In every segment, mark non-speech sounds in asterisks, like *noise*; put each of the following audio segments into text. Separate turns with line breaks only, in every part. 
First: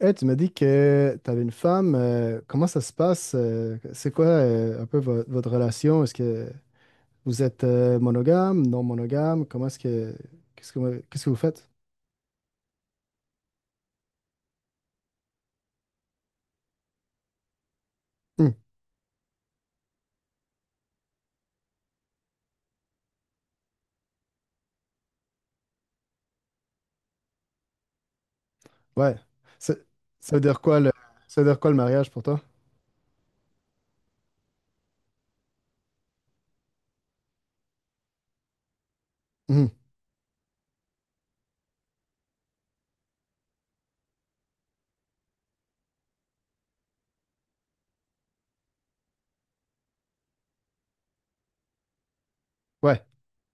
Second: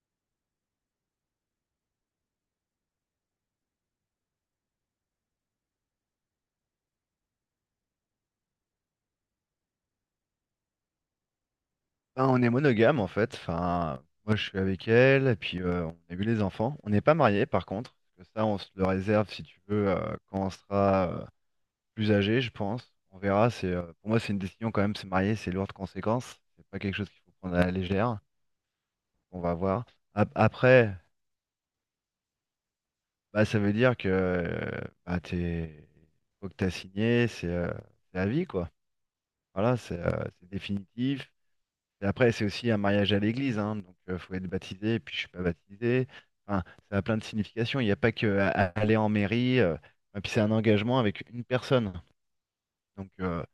Eh, tu m'as dit que tu avais une femme. Comment ça se passe? C'est quoi un peu votre relation? Est-ce que vous êtes monogame, non monogame? Comment est-ce que qu'est-ce que qu'est-ce que vous faites?
Ben, on est monogame en fait. Enfin, moi je suis avec elle, et puis on a eu les enfants. On n'est pas mariés par contre, parce que ça
Hmm,
on se le réserve si tu veux quand on sera plus âgé, je pense. On verra. C'est Pour moi c'est une décision quand même. Se marier, c'est lourd de conséquences. C'est pas quelque chose qu'il faut prendre à la légère.
ouais.
On va
Ça,
voir.
ça veut dire quoi le
Après,
ça veut dire quoi le mariage pour toi?
bah ça veut dire que bah, t'es faut que t'as signé, c'est la vie quoi.
Hmm,
Voilà, c'est définitif. Et après, c'est aussi un mariage à l'église, hein, donc il faut être baptisé, et puis je suis pas baptisé. Enfin, ça a plein de significations. Il n'y a pas que à aller en mairie. Et puis c'est un engagement avec une personne.
ouais.
Donc,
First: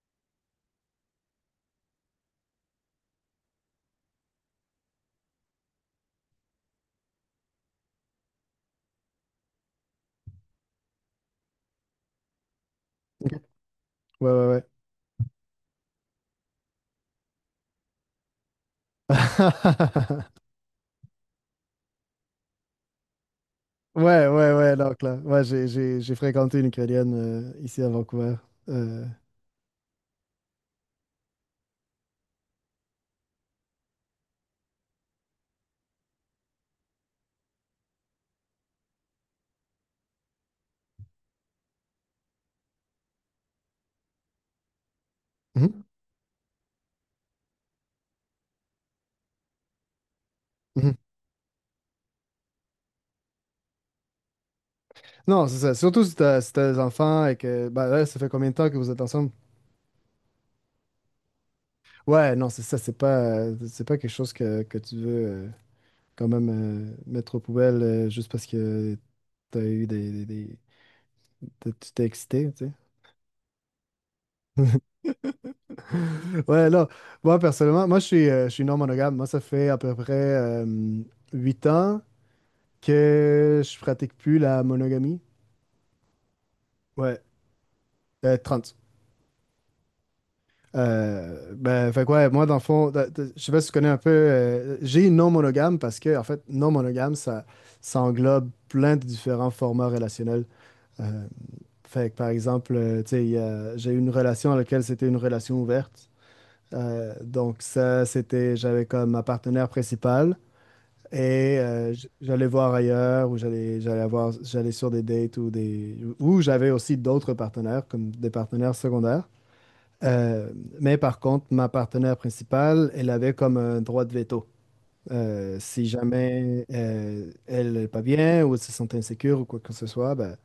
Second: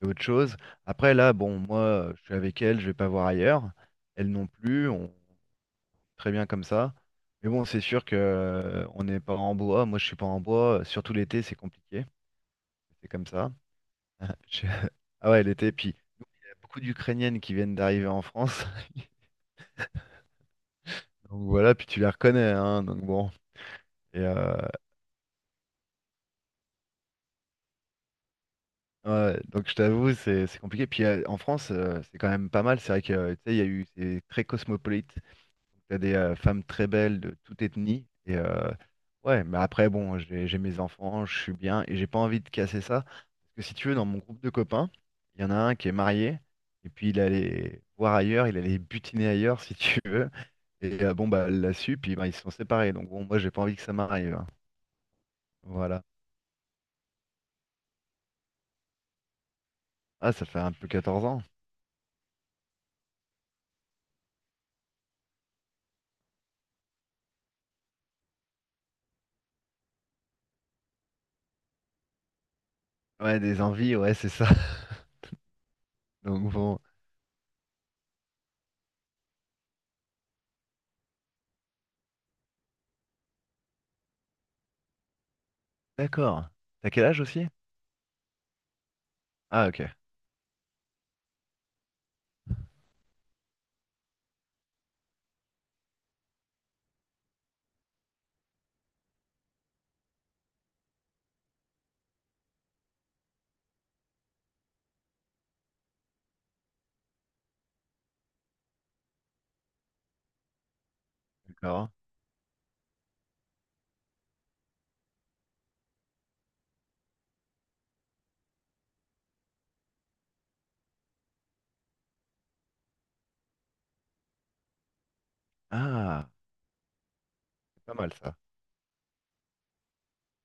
c'est autre chose. Après, là, bon, moi, je suis avec elle, je vais pas voir ailleurs. Elle non plus, on très bien comme ça. Mais bon, c'est sûr que on n'est pas en bois. Moi, je suis pas en bois. Surtout l'été, c'est compliqué. C'est comme ça.
Ouais, ouais,
*laughs*
ouais.
Je- Ah ouais, l'été, puis il y a beaucoup d'Ukrainiennes qui viennent d'arriver en France. *laughs*
*laughs*
Donc voilà, puis tu les reconnais, hein, donc bon. Et
Ouais, ouais, ouais, donc là. Ouais, j'ai fréquenté une Ukrainienne ici à Vancouver. Euh,
ouais, donc je t'avoue, c'est compliqué. Puis en France, c'est quand même pas mal. C'est vrai que tu sais, il y a eu c'est très cosmopolite. T'as des femmes très belles de toute ethnie. Et ouais, mais après bon, j'ai mes enfants, je suis bien et j'ai pas envie de casser ça. Parce que si tu veux, dans mon groupe de copains, il y en a un
mhm,
qui est marié et puis il allait voir ailleurs, il allait butiner ailleurs si tu veux.
mhm.
Et bon bah elle l'a su, puis bah, ils se sont séparés. Donc bon, moi j'ai pas envie que ça m'arrive, hein.
Non, c'est ça.
Voilà.
Surtout si t'as des enfants et que ben là, ça fait combien de temps que vous êtes ensemble?
Ah, ça fait un peu 14 ans.
Ouais, non, c'est ça, c'est pas quelque chose que, tu veux quand même mettre aux poubelles juste parce que t'as eu tu t'es excité, tu sais.
Ouais, des envies, ouais, c'est ça.
*laughs*
Donc
Ouais,
bon,
là, moi, personnellement, moi, je suis non monogame. Moi, ça fait à peu près 8 ans que je pratique plus la monogamie.
d'accord. T'as quel
Ouais,
âge aussi?
30.
Ah, ok,
Ben, fait que ouais, moi, dans le fond, je sais pas si tu connais un peu, j'ai non monogame parce que, en fait, non monogame, ça englobe plein de différents formats relationnels. Euh, Fait que, par exemple, tu sais, j'ai eu une relation dans laquelle c'était une relation ouverte. Donc, ça, c'était, j'avais comme ma partenaire principale, et
d'accord.
j'allais voir ailleurs ou j'allais sur des dates ou j'avais aussi d'autres partenaires, comme des partenaires secondaires. Euh, mais par contre, ma partenaire principale, elle avait comme un droit de veto. Si
Ah,
jamais elle
c'est
n'est
pas
pas
mal ça.
bien ou elle se sentait insécure ou quoi que ce soit, ben,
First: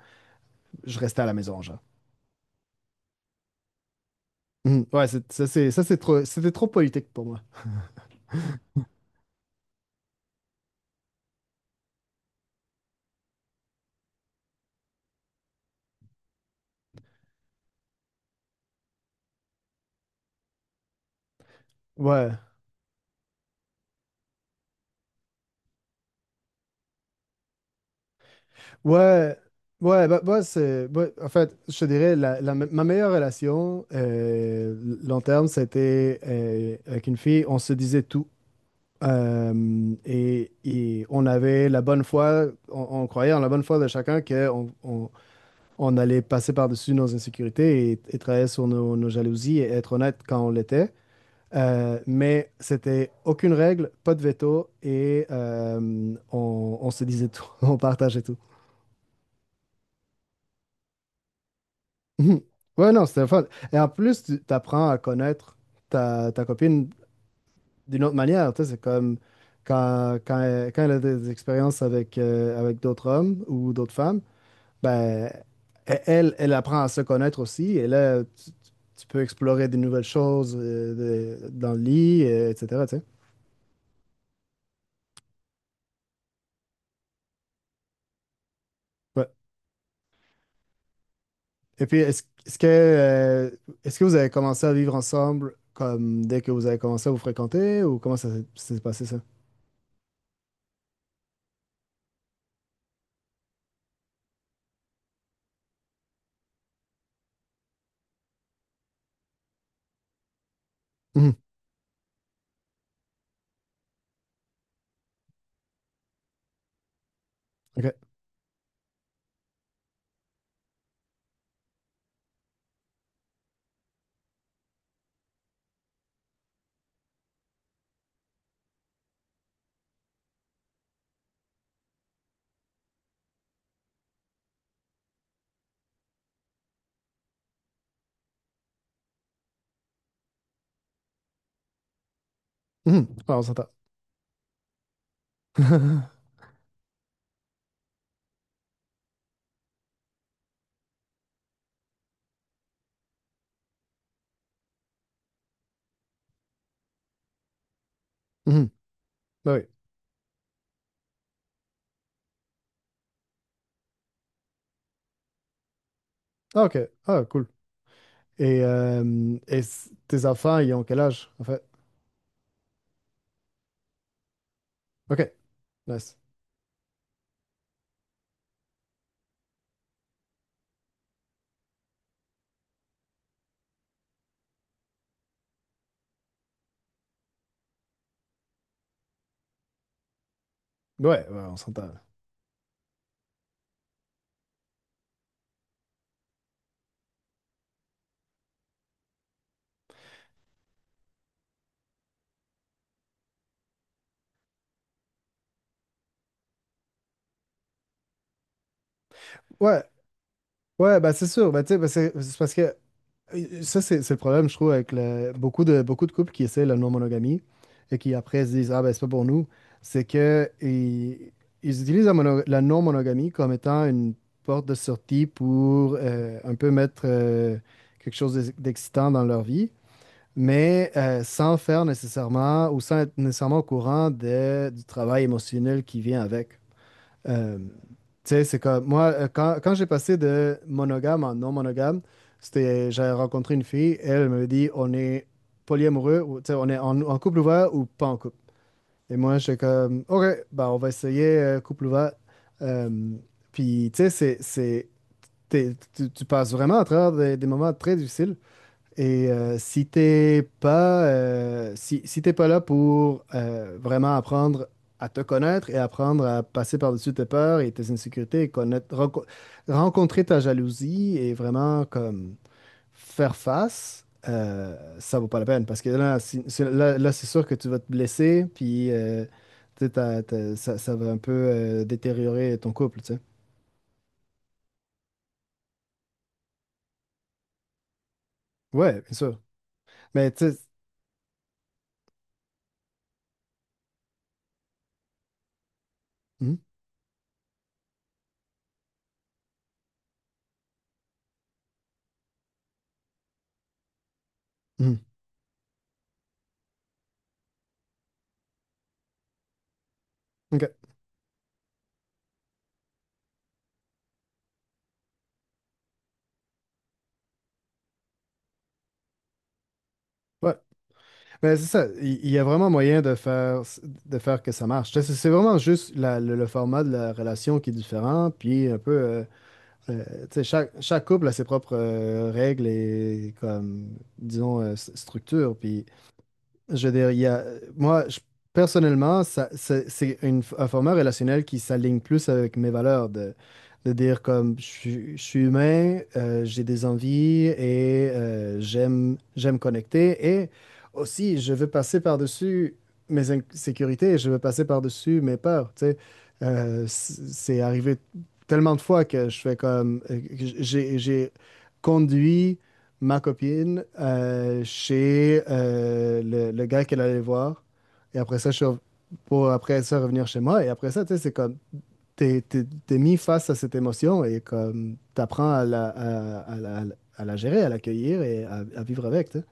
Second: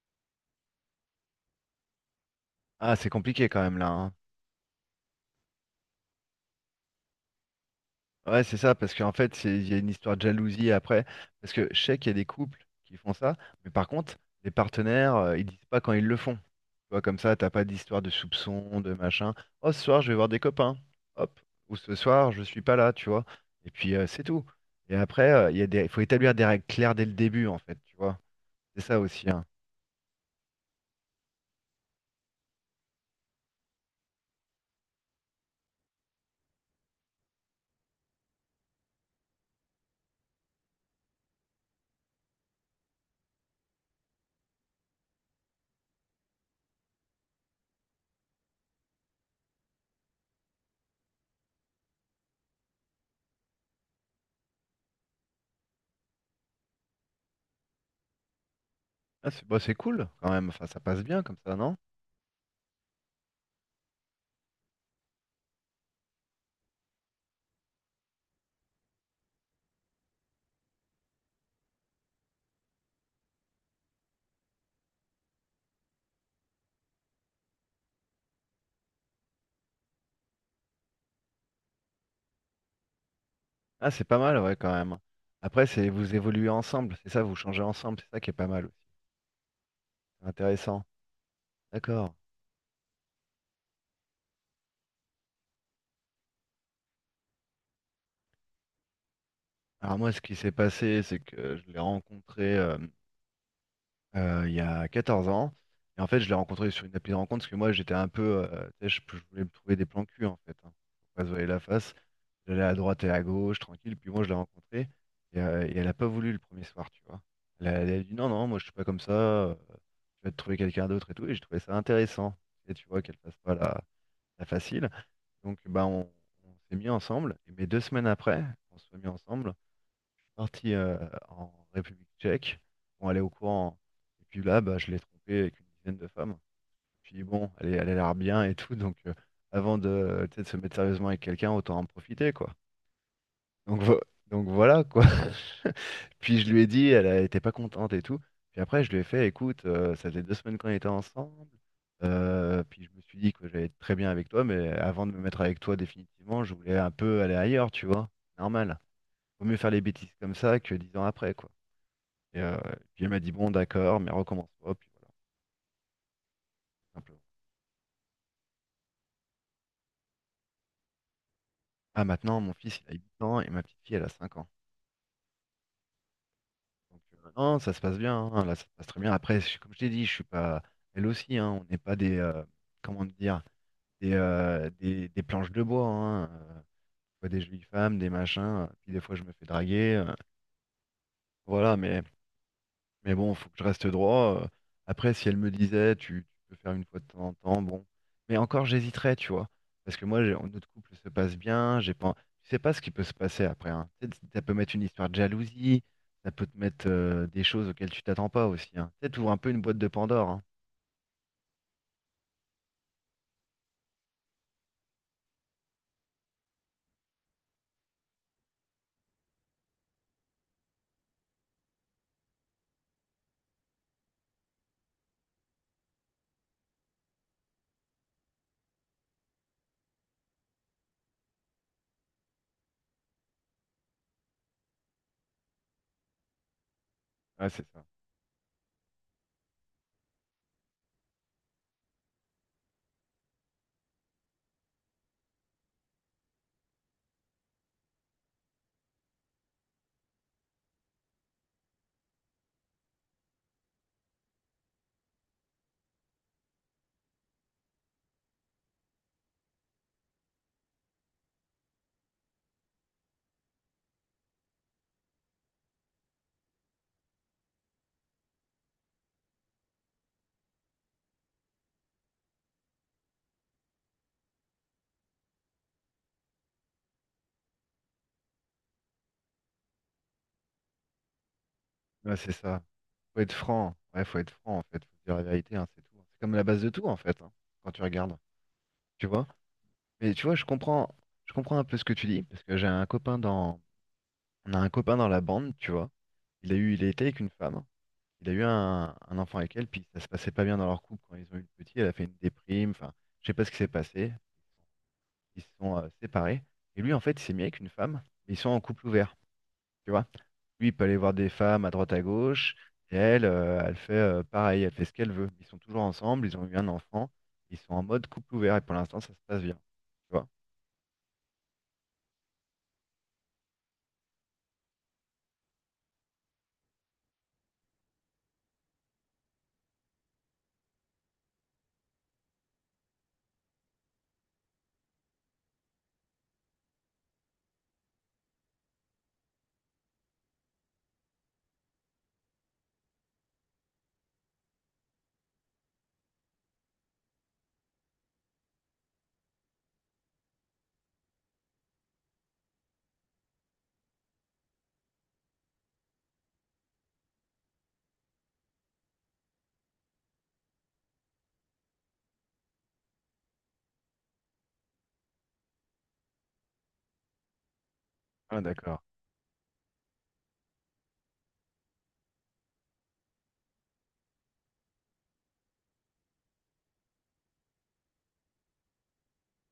je restais à la maison, genre.
Ah, c'est compliqué quand même là, hein.
Mhm. Ouais, c'était trop politique pour moi.
Ouais, c'est ça, parce qu'en fait, il y a une histoire de jalousie après. Parce que je sais qu'il y a des couples qui font ça, mais par contre, les partenaires, ils disent pas quand ils le font. Tu vois, comme ça, t'as pas d'histoire de soupçon, de machin. Oh, ce soir, je vais voir des copains. Hop. Ou ce
Ouais.
soir, je suis pas là, tu vois. Et puis c'est tout. Et après, il faut établir des règles claires dès le début, en fait, tu vois. C'est ça aussi,
Ouais.
hein.
Ouais, bah, c'est ouais, en fait, je te dirais ma meilleure relation long terme, c'était avec une fille, on se disait tout. Et on avait la bonne foi, on croyait en la bonne foi de chacun qu'on on allait passer par-dessus nos insécurités, et travailler sur nos jalousies et être honnête quand on l'était. Mais c'était aucune règle, pas de veto et on se disait tout, *laughs* on partageait tout. *laughs*
Ah, c'est bah, c'est cool quand même, enfin ça passe bien comme ça, non?
Ouais, non, c'était fun. Et en plus, tu apprends à connaître ta copine d'une autre manière. Tu sais, c'est comme quand elle a des expériences avec d'autres hommes ou d'autres femmes, ben, elle apprend à se connaître aussi. Et là, tu peux explorer des nouvelles choses dans le lit, etc., tu sais.
Ah, c'est pas mal, ouais, quand même. Après, c'est vous évoluez ensemble, c'est ça, vous changez ensemble, c'est ça qui est pas mal aussi.
Ouais.
C'est intéressant.
Et puis,
D'accord.
est-ce que vous avez commencé à vivre ensemble comme dès que vous avez commencé à vous fréquenter ou comment ça s'est passé ça?
Alors moi, ce qui s'est passé, c'est que je l'ai rencontré il y a 14 ans. Et en fait, je l'ai rencontré sur une appli de rencontre parce que moi, j'étais un peu, tu sais, je voulais me trouver des plans cul, en fait. Hein, pour pas se
Mhm.
voiler la face. J'allais à droite et à gauche, tranquille. Puis moi, je l'ai rencontrée. Et elle a pas voulu le premier soir, tu vois. Elle a, elle
OK.
a dit non, non, moi, je suis pas comme ça. Je vais te trouver quelqu'un d'autre et tout. Et j'ai trouvé ça intéressant. Et tu vois, qu'elle fasse pas la facile. Donc, bah, on s'est mis ensemble. Et mais 2 semaines après, on se soit mis ensemble parti en République tchèque. On allait au courant. Et puis là, bah, je l'ai trompée avec une dizaine de femmes. Puis bon, elle, elle a l'air bien et tout. Donc, avant de, tu sais, de se mettre sérieusement avec quelqu'un, autant en profiter, quoi.
Mhm. Ouais, on s'entend.
Donc, vo- donc, voilà, quoi. *laughs*
*laughs*
Puis je lui ai dit, elle n'était pas contente et tout. Puis après, je lui ai fait, écoute, ça faisait 2 semaines qu'on était ensemble. Puis je me suis dit que j'allais être très bien avec toi, mais avant de me mettre avec toi définitivement, je voulais un peu aller ailleurs, tu vois.
Mhm.
Normal. Vaut
Ben
mieux
oui.
faire les bêtises comme ça que 10 ans après, quoi. Et euh, puis elle m'a dit, bon, d'accord, mais recommence pas. Puis voilà,
Ah, OK.
simplement.
Ah, cool. Et tes enfants, ils ont quel âge, en fait?
Ah, maintenant, mon fils, il a 8 ans et ma petite fille, elle a 5 ans.
OK. Nice.
Donc, non, ça se passe bien, hein, là, ça se passe très bien. Après, comme je t'ai dit, je suis pas. Elle aussi, hein, on n'est pas des. Comment dire? Des planches de bois, hein. Je vois des jolies femmes, des machins. Puis des fois, je me fais draguer.
Ouais, ouais, on
Voilà,
s'entend.
mais. Mais bon, faut que je reste droit. Après, si elle me disait, tu peux faire une fois de temps en temps, bon. Mais encore, j'hésiterais, tu vois. Parce que moi, notre couple se passe bien. J'ai pas, tu sais pas ce qui peut se passer après, hein. Tu sais, ça peut mettre une histoire de jalousie. Ça peut te mettre des choses auxquelles tu t'attends pas aussi, hein. Tu sais, t'ouvres un peu une boîte
Ouais,
de Pandore, hein.
ouais, bah c'est sûr. Bah, tu sais, bah, c'est parce que ça, c'est le problème, je trouve, avec beaucoup de couples qui essaient la non-monogamie et qui après se disent, ah ben c'est pas pour nous. C'est que ils utilisent la non-monogamie comme étant une porte de sortie pour un peu mettre quelque chose d'excitant dans leur vie. Mais sans faire nécessairement ou sans être nécessairement au courant du travail émotionnel qui vient avec.
Ouais, c'est
Tu
ça.
sais, c'est comme moi, quand, quand j'ai passé de monogame en non monogame, c'était, j'avais rencontré une fille, elle me dit on est polyamoureux, ou, tu sais, on est en, couple ouvert ou pas en couple. Et moi, j'étais comme, OK, bah, on va essayer couple ouvert. Euh, Puis, tu sais, tu passes vraiment à travers des moments très difficiles. Et si t'es pas, si, si t'es pas là pour vraiment apprendre à te connaître et apprendre à passer par-dessus tes peurs et tes insécurités et connaître, rencontrer ta jalousie et vraiment comme faire face, ça vaut pas la peine parce que là, là, là, c'est sûr que tu vas te blesser puis tu sais, ça, ça va un peu
Ouais, c'est
détériorer
ça.
ton couple, tu sais.
Faut être franc. Ouais, faut être franc, en fait. Faut dire la vérité, hein, c'est tout, hein. C'est comme la base de tout, en fait, hein, quand tu regardes.
Ouais,
Tu
bien
vois?
sûr.
Mais tu
Mais
vois, je
tu sais.
comprends, je comprends un peu ce que tu dis. Parce que j'ai un copain dans On a un copain dans la bande, tu vois. Il a
Mhm.
eu, il était avec une femme. Il a eu un enfant avec elle, puis ça se passait pas bien dans leur couple quand ils ont eu le petit. Elle a fait une déprime. Enfin, je sais pas ce qui s'est passé.
Mhm.
Ils se sont séparés. Et lui, en fait, il s'est mis avec une femme, mais ils sont en couple ouvert, tu vois. Lui,
Ok.
il peut aller voir des femmes à droite à gauche. Et elle fait pareil. Elle fait ce qu'elle veut. Ils sont toujours ensemble. Ils ont eu un enfant. Ils sont en mode couple ouvert. Et pour l'instant, ça se passe bien. Tu vois.
Ouais. Ben, c'est ça, il y a vraiment moyen de faire, que ça marche. Tu sais, c'est vraiment juste le format de la relation qui est différent, puis un peu, euh, tu sais, chaque couple a ses propres règles et comme, disons, structures. Puis je veux dire, il y a, moi, personnellement, ça, c'est un format relationnel qui s'aligne plus avec mes valeurs de dire comme je suis humain, j'ai des envies et j'aime connecter et aussi je veux passer par-dessus mes insécurités, je veux passer par-dessus mes peurs, tu sais. C'est arrivé tellement de fois que je fais comme, que j'ai conduit ma copine chez le gars qu'elle allait voir. Et après
Ah,
ça,
d'accord.
pour après ça revenir chez moi. Et après ça, tu sais, c'est comme, t'es mis face à cette émotion et comme, t'apprends à la gérer, à l'accueillir et à vivre avec, tu sais,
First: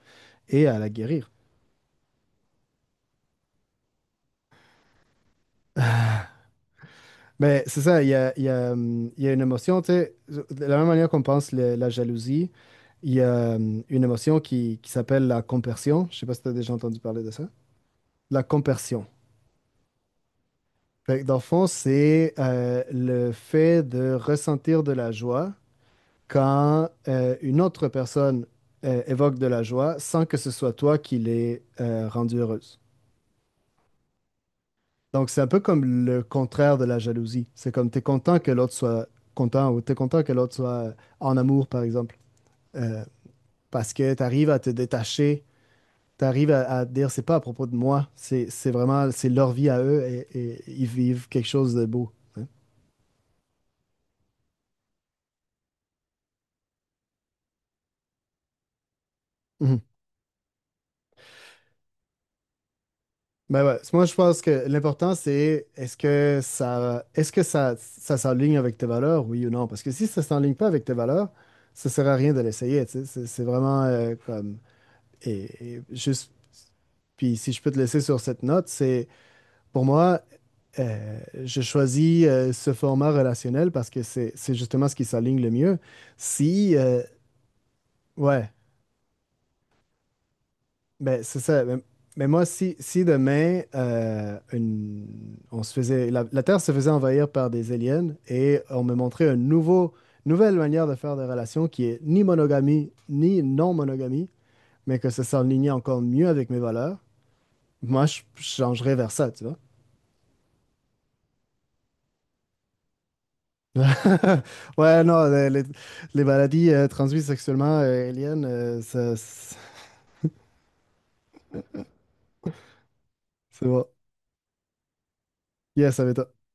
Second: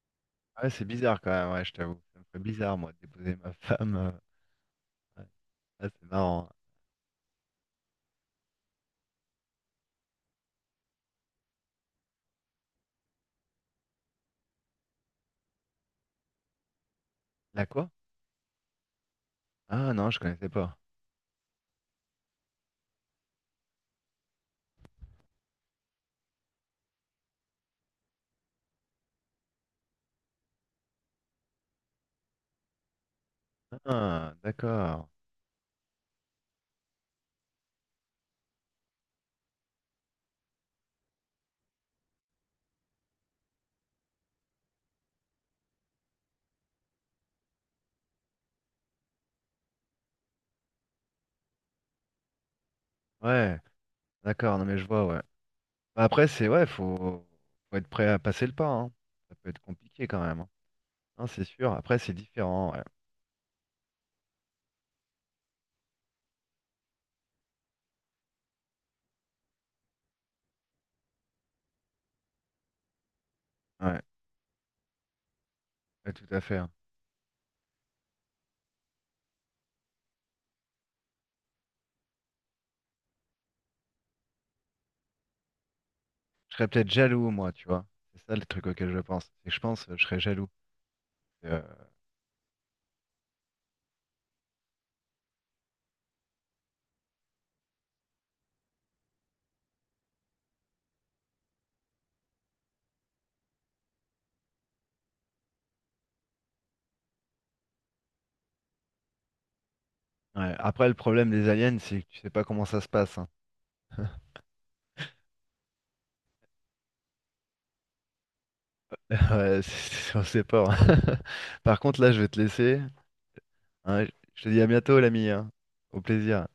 Ah
et
Ouais,
à
c'est
la
bizarre
guérir.
quand même, ouais, je t'avoue. Ça me fait bizarre, moi, de déposer ma femme. Ouais. Ah, c'est marrant.
Mais c'est ça, il y a, il y a, il y a une émotion, tu sais, de la même manière qu'on pense la jalousie, il y a une émotion qui s'appelle la compersion. Je sais pas si tu as déjà entendu parler de ça.
La quoi?
La compersion.
Ah non, je connaissais pas.
Fait que dans le fond, c'est le fait de ressentir de la joie quand une autre personne évoque de la joie sans que ce soit toi qui l'aies rendue heureuse.
Ah, d'accord.
Donc, c'est un peu comme le contraire de la jalousie. C'est comme tu es content que l'autre soit content ou tu es content que l'autre soit en amour, par exemple. Euh, Parce que tu arrives à te détacher, tu arrives à dire, c'est pas à propos de moi, c'est vraiment, c'est leur vie à eux et ils vivent quelque chose de beau, hein.
Ouais, d'accord, non mais je vois, ouais. Bah, après, c'est ouais, faut être prêt à passer le pas, hein. Ça peut être
Mhm.
compliqué quand même, hein. Non, c'est sûr. Après, c'est différent, ouais.
Ben ouais, moi je pense que l'important c'est est-ce que ça s'enligne avec tes valeurs, oui ou non? Parce que si ça s'enligne pas avec tes valeurs, ça sert à rien de l'essayer, tu sais. C'est vraiment
Ouais,
comme
ouais, tout
juste
à fait, hein.
puis si je peux te laisser sur cette note, c'est pour moi euh, je choisis ce format relationnel parce que c'est justement ce qui s'aligne le mieux.
Je serais
Si
peut-être jaloux, moi, tu vois. C'est ça le
Ouais.
truc auquel je pense. C'est que je pense, je serais jaloux.
Ben, c'est
Euh,
ça. Mais moi, si, si demain, la Terre se faisait envahir par des aliens et on me montrait une nouvelle manière de faire des relations qui est ni monogamie, ni non-monogamie, mais que ça s'enlignait encore mieux avec mes valeurs, moi, je changerais vers ça, tu vois.
ouais. Après, le problème des aliens, c'est que tu sais pas comment ça se passe, hein. *laughs*
*laughs* Ouais, non, les maladies transmises sexuellement, aliens,
*laughs* Ouais, on sait pas, hein. *laughs* Par contre, là, je vais te laisser,
c'est bon.
hein. Je te dis à bientôt, l'ami, hein.
Yes,
Au
ça m'étonne.
plaisir.